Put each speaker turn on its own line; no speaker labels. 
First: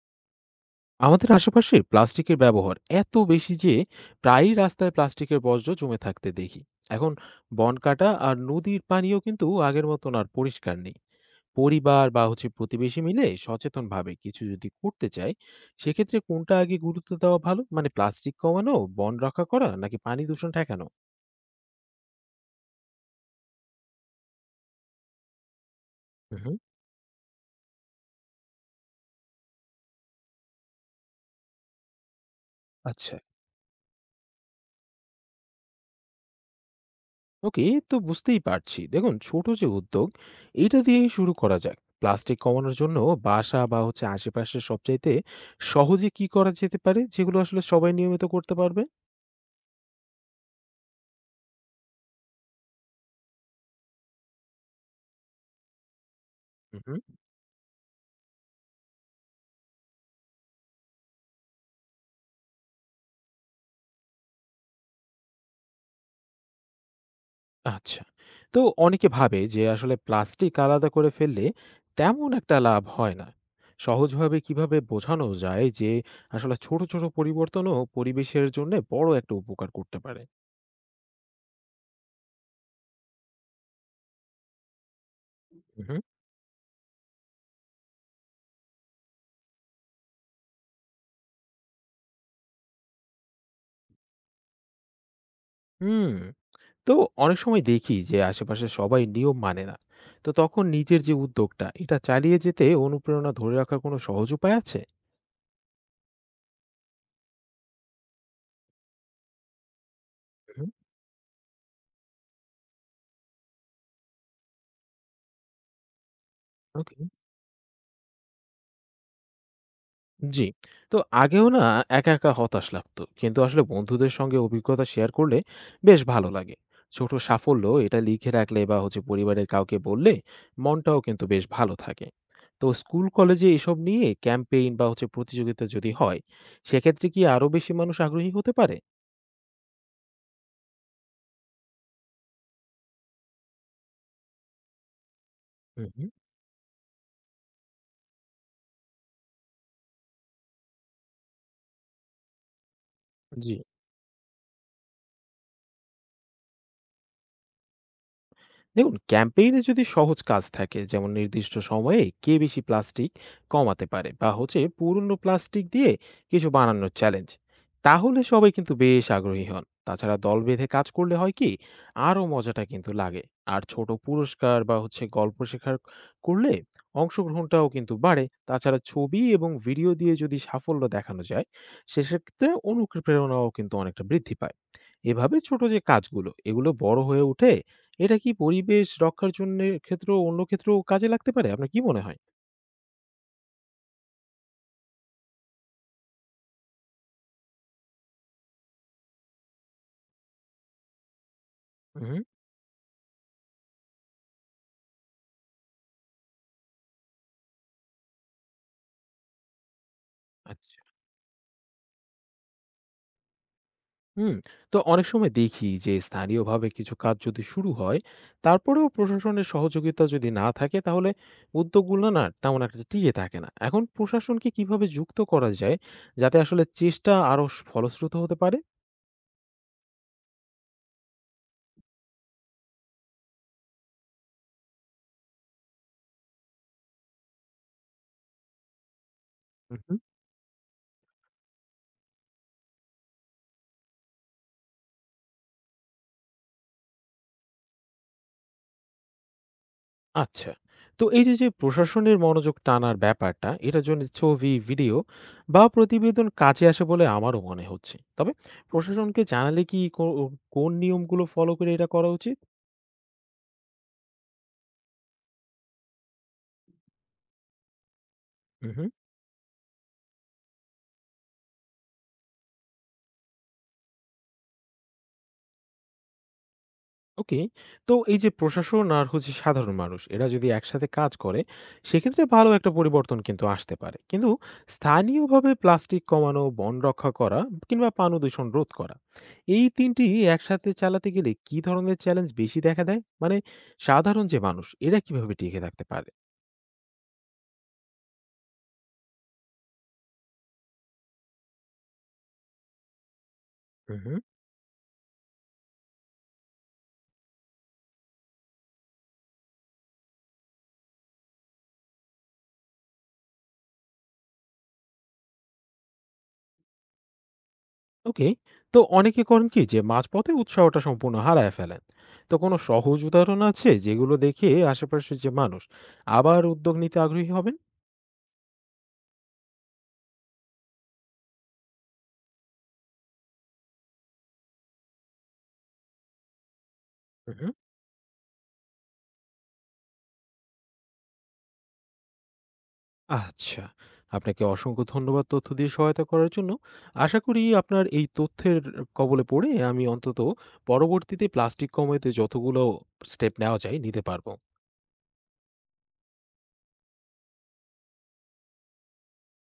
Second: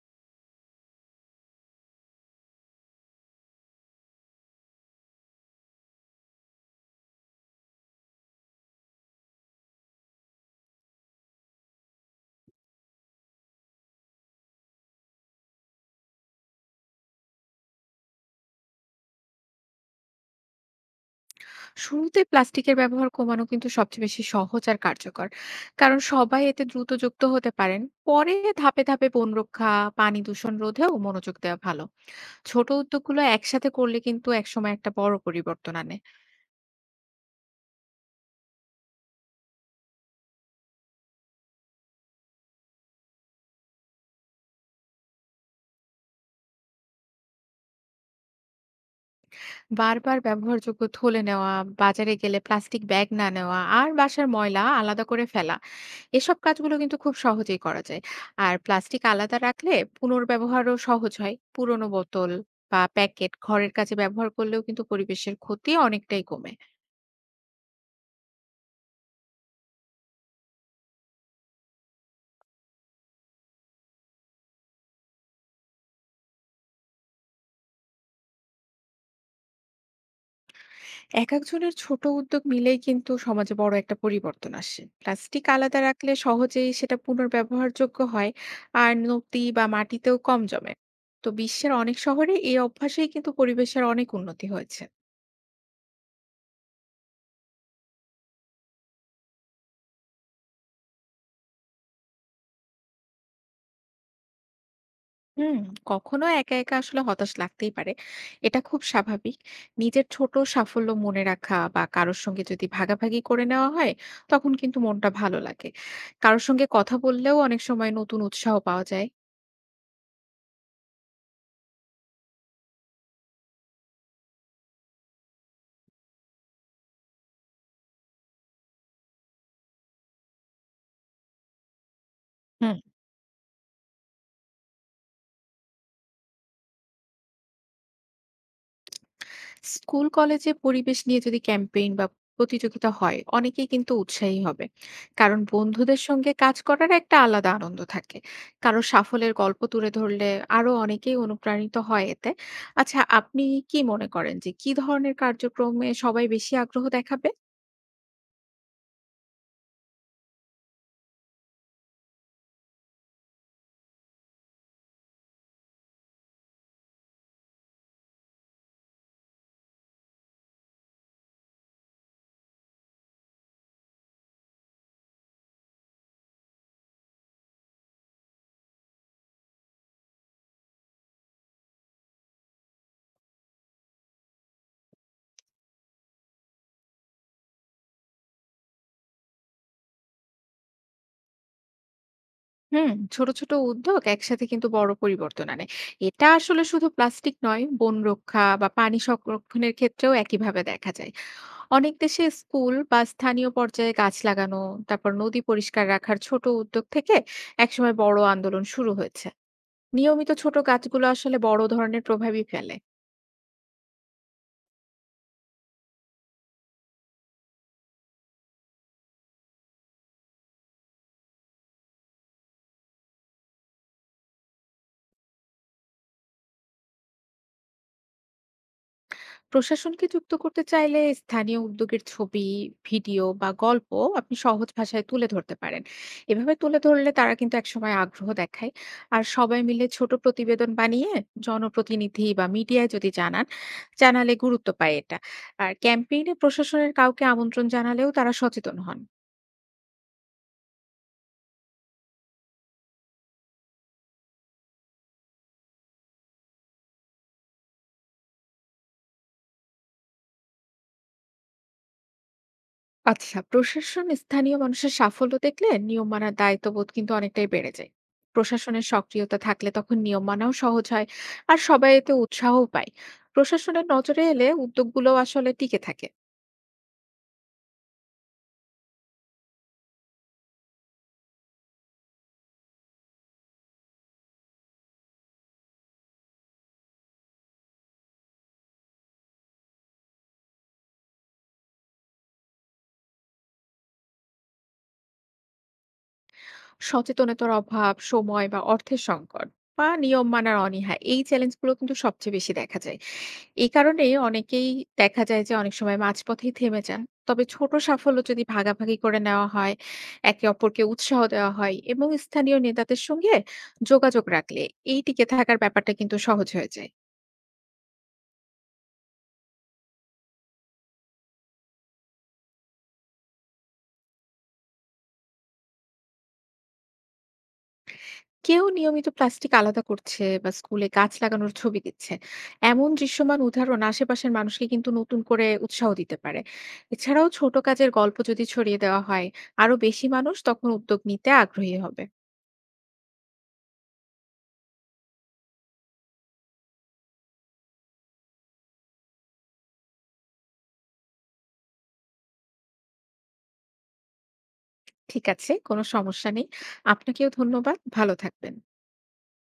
আমাদের আশেপাশে প্লাস্টিকের ব্যবহার এত বেশি যে প্রায়ই রাস্তায় প্লাস্টিকের বর্জ্য জমে থাকতে দেখি। এখন বন কাটা আর নদীর পানিও কিন্তু আগের মতন আর পরিষ্কার নেই। পরিবার বা প্রতিবেশী মিলে সচেতনভাবে কিছু যদি করতে চায়, সেক্ষেত্রে কোনটা আগে গুরুত্ব দেওয়া ভালো? মানে প্লাস্টিক কমানো, বন রক্ষা করা, নাকি পানি দূষণ ঠেকানো?
শুরুতে প্লাস্টিকের ব্যবহার কমানো কিন্তু সবচেয়ে বেশি সহজ আর কার্যকর, কারণ সবাই
হুম,
এতে দ্রুত যুক্ত হতে পারেন। পরে ধাপে ধাপে বন রক্ষা, পানি দূষণ রোধেও মনোযোগ দেওয়া ভালো। ছোট
আচ্ছা,
উদ্যোগগুলো একসাথে করলে কিন্তু একসময় একটা বড় পরিবর্তন আনে।
ওকে। তো বুঝতেই পারছি, দেখুন ছোট যে উদ্যোগ এটা দিয়ে শুরু করা যাক। প্লাস্টিক কমানোর জন্য বাসা বা আশেপাশে সবচাইতে সহজে কি করা যেতে পারে, যেগুলো আসলে সবাই নিয়মিত করতে পারবে?
বারবার ব্যবহারযোগ্য থলে নেওয়া, বাজারে গেলে প্লাস্টিক ব্যাগ না নেওয়া আর বাসার ময়লা আলাদা করে ফেলা। এসব কাজগুলো কিন্তু
হুম,
খুব সহজেই করা যায়। আর প্লাস্টিক আলাদা রাখলে পুনর্ব্যবহারও সহজ হয়। পুরনো বোতল বা প্যাকেট ঘরের কাজে ব্যবহার করলেও কিন্তু পরিবেশের ক্ষতি অনেকটাই কমে।
আচ্ছা। তো অনেকে ভাবে যে আসলে প্লাস্টিক আলাদা করে ফেললে তেমন একটা লাভ হয় না। সহজভাবে কিভাবে বোঝানো যায় যে আসলে ছোট ছোট পরিবর্তনও পরিবেশের জন্য বড় একটা উপকার করতে পারে?
একেকজনের ছোট উদ্যোগ মিলেই কিন্তু সমাজে বড় একটা পরিবর্তন আসে। প্লাস্টিক আলাদা
হুম
রাখলে সহজেই সেটা পুনর্ব্যবহারযোগ্য হয়, আর নদী বা মাটিতেও কম জমে। তো বিশ্বের অনেক শহরে এই অভ্যাসেই কিন্তু পরিবেশের অনেক উন্নতি হয়েছে।
হুম তো অনেক সময় দেখি যে আশেপাশে সবাই নিয়ম মানে না। তো তখন নিজের যে উদ্যোগটা এটা চালিয়ে যেতে অনুপ্রেরণা ধরে রাখার কোনো সহজ উপায় আছে?
হুম, কখনো একা, একা আসলে হতাশ লাগতেই পারে। এটা খুব স্বাভাবিক। নিজের ছোট
হুম,
সাফল্য মনে রাখা বা কারোর সঙ্গে যদি ভাগাভাগি করে নেওয়া হয়, তখন কিন্তু মনটা ভালো লাগে। কারোর সঙ্গে কথা
ওকে,
বললেও অনেক সময় নতুন উৎসাহ পাওয়া যায়।
জি। তো আগেও না, একা একা হতাশ লাগতো, কিন্তু আসলে বন্ধুদের সঙ্গে অভিজ্ঞতা শেয়ার করলে বেশ ভালো লাগে। ছোট সাফল্য এটা লিখে রাখলে বা পরিবারের কাউকে বললে মনটাও কিন্তু বেশ ভালো থাকে। তো
হুম।
স্কুল কলেজে এসব নিয়ে ক্যাম্পেইন বা প্রতিযোগিতা যদি হয়, সেক্ষেত্রে কি আরো বেশি মানুষ আগ্রহী হতে পারে?
স্কুল কলেজে পরিবেশ নিয়ে যদি ক্যাম্পেইন বা প্রতিযোগিতা হয়, অনেকেই কিন্তু উৎসাহী হবে, কারণ
হুম
বন্ধুদের
হুম,
সঙ্গে কাজ করার একটা আলাদা আনন্দ থাকে। কারো সাফল্যের গল্প তুলে ধরলে আরো অনেকেই অনুপ্রাণিত হয় এতে। আচ্ছা, আপনি
জি,
কি মনে করেন যে কি ধরনের কার্যক্রমে সবাই বেশি আগ্রহ দেখাবে?
দেখুন ক্যাম্পেইনে যদি সহজ কাজ থাকে, যেমন নির্দিষ্ট সময়ে কে বেশি প্লাস্টিক কমাতে পারে বা পুরনো প্লাস্টিক দিয়ে কিছু বানানোর চ্যালেঞ্জ, তাহলে সবাই কিন্তু বেশ আগ্রহী হন। তাছাড়া দল বেঁধে কাজ করলে হয় কি, আরও মজাটা কিন্তু লাগে। আর ছোট পুরস্কার বা গল্প শেখার করলে অংশগ্রহণটাও কিন্তু বাড়ে। তাছাড়া ছবি এবং ভিডিও দিয়ে যদি সাফল্য দেখানো যায়, সেক্ষেত্রে অনুপ্রেরণাও কিন্তু অনেকটা বৃদ্ধি পায়। এভাবে ছোট যে কাজগুলো এগুলো বড় হয়ে ওঠে, এটা কি পরিবেশ রক্ষার জন্যে ক্ষেত্রেও অন্য ক্ষেত্রেও কাজে লাগতে পারে? আপনার কি মনে হয়?
হুম, ছোট ছোট উদ্যোগ একসাথে কিন্তু বড় পরিবর্তন আনে। এটা আসলে শুধু প্লাস্টিক নয়, বন রক্ষা বা পানি সংরক্ষণের ক্ষেত্রেও একইভাবে দেখা যায়। অনেক
হুম,
দেশে স্কুল বা স্থানীয় পর্যায়ে গাছ লাগানো, তারপর নদী পরিষ্কার রাখার ছোট উদ্যোগ থেকে একসময় বড় আন্দোলন শুরু হয়েছে। নিয়মিত ছোট
আচ্ছা।
গাছগুলো আসলে বড় ধরনের প্রভাবই ফেলে।
হুম, তো অনেক সময় দেখি যে স্থানীয়ভাবে কিছু কাজ যদি শুরু হয়, তারপরেও প্রশাসনের সহযোগিতা যদি না থাকে, তাহলে উদ্যোগগুলো না তেমন একটা টিকে থাকে না। এখন প্রশাসনকে কিভাবে যুক্ত করা যায় যাতে আসলে চেষ্টা আরো স ফলশ্রুত হতে পারে?
প্রশাসনকে যুক্ত করতে চাইলে স্থানীয় উদ্যোগের ছবি, ভিডিও বা গল্প আপনি সহজ ভাষায় তুলে ধরতে পারেন। এভাবে তুলে ধরলে তারা কিন্তু একসময় আগ্রহ দেখায়। আর সবাই মিলে ছোট প্রতিবেদন বানিয়ে জনপ্রতিনিধি বা মিডিয়ায় যদি জানান, জানালে গুরুত্ব পায় এটা। আর ক্যাম্পেইনে প্রশাসনের কাউকে আমন্ত্রণ জানালেও তারা সচেতন হন।
আচ্ছা। তো এই যে, যে প্রশাসনের মনোযোগ টানার ব্যাপারটা, এটার জন্য ছবি, ভিডিও বা প্রতিবেদন কাজে আসে বলে আমারও মনে হচ্ছে। তবে প্রশাসনকে জানালে কি কো কোন নিয়মগুলো ফলো করে এটা করা উচিত?
আচ্ছা, প্রশাসন স্থানীয় মানুষের সাফল্য দেখলে নিয়ম মানার দায়িত্ববোধ কিন্তু অনেকটাই বেড়ে যায়।
উহু,
প্রশাসনের সক্রিয়তা থাকলে তখন নিয়ম মানাও সহজ হয়, আর সবাই এতে উৎসাহ পায়। প্রশাসনের নজরে এলে উদ্যোগগুলো আসলে টিকে থাকে।
ওকে। তো এই যে প্রশাসন আর হচ্ছে সাধারণ মানুষ এরা যদি একসাথে কাজ করে, সেক্ষেত্রে ভালো একটা পরিবর্তন কিন্তু আসতে পারে। কিন্তু স্থানীয়ভাবে প্লাস্টিক কমানো, বন রক্ষা করা, কিংবা পানি দূষণ রোধ করা, এই ৩ টি একসাথে চালাতে গেলে কি ধরনের চ্যালেঞ্জ বেশি দেখা দেয়? মানে সাধারণ যে মানুষ এরা কিভাবে টিকে থাকতে পারে?
সচেতনতার অভাব, সময় বা অর্থের সংকট বা নিয়ম মানার অনীহা, এই চ্যালেঞ্জগুলো কিন্তু সবচেয়ে বেশি দেখা যায়। এই
হুম,
কারণেই
হুম।
অনেকেই দেখা যায় যে অনেক সময় মাঝপথেই থেমে যান। তবে ছোট সাফল্য যদি ভাগাভাগি করে নেওয়া হয়, একে অপরকে উৎসাহ দেওয়া হয় এবং স্থানীয় নেতাদের সঙ্গে যোগাযোগ রাখলে এই টিকে থাকার ব্যাপারটা কিন্তু সহজ হয়ে যায়।
ওকে। তো অনেকে করেন কি যে মাঝপথে উৎসাহটা সম্পূর্ণ হারায় ফেলেন। তো কোনো সহজ উদাহরণ আছে যেগুলো দেখে আশেপাশের যে মানুষ আবার উদ্যোগ নিতে আগ্রহী হবেন?
কেউ নিয়মিত প্লাস্টিক আলাদা করছে বা স্কুলে গাছ লাগানোর ছবি দিচ্ছে। এমন দৃশ্যমান উদাহরণ আশেপাশের মানুষকে কিন্তু নতুন করে উৎসাহ দিতে পারে। এছাড়াও
হুম, হুম।
ছোট কাজের গল্প যদি ছড়িয়ে দেওয়া হয়, আরো বেশি মানুষ তখন উদ্যোগ নিতে আগ্রহী হবে।
আচ্ছা। আপনাকে অসংখ্য ধন্যবাদ তথ্য দিয়ে সহায়তা করার জন্য। আশা করি আপনার এই তথ্যের কবলে পড়ে আমি অন্তত পরবর্তীতে প্লাস্টিক কমাতে যতগুলো স্টেপ নেওয়া যায় নিতে পারব।
ঠিক আছে, কোনো সমস্যা নেই। আপনাকেও ধন্যবাদ। ভালো থাকবেন।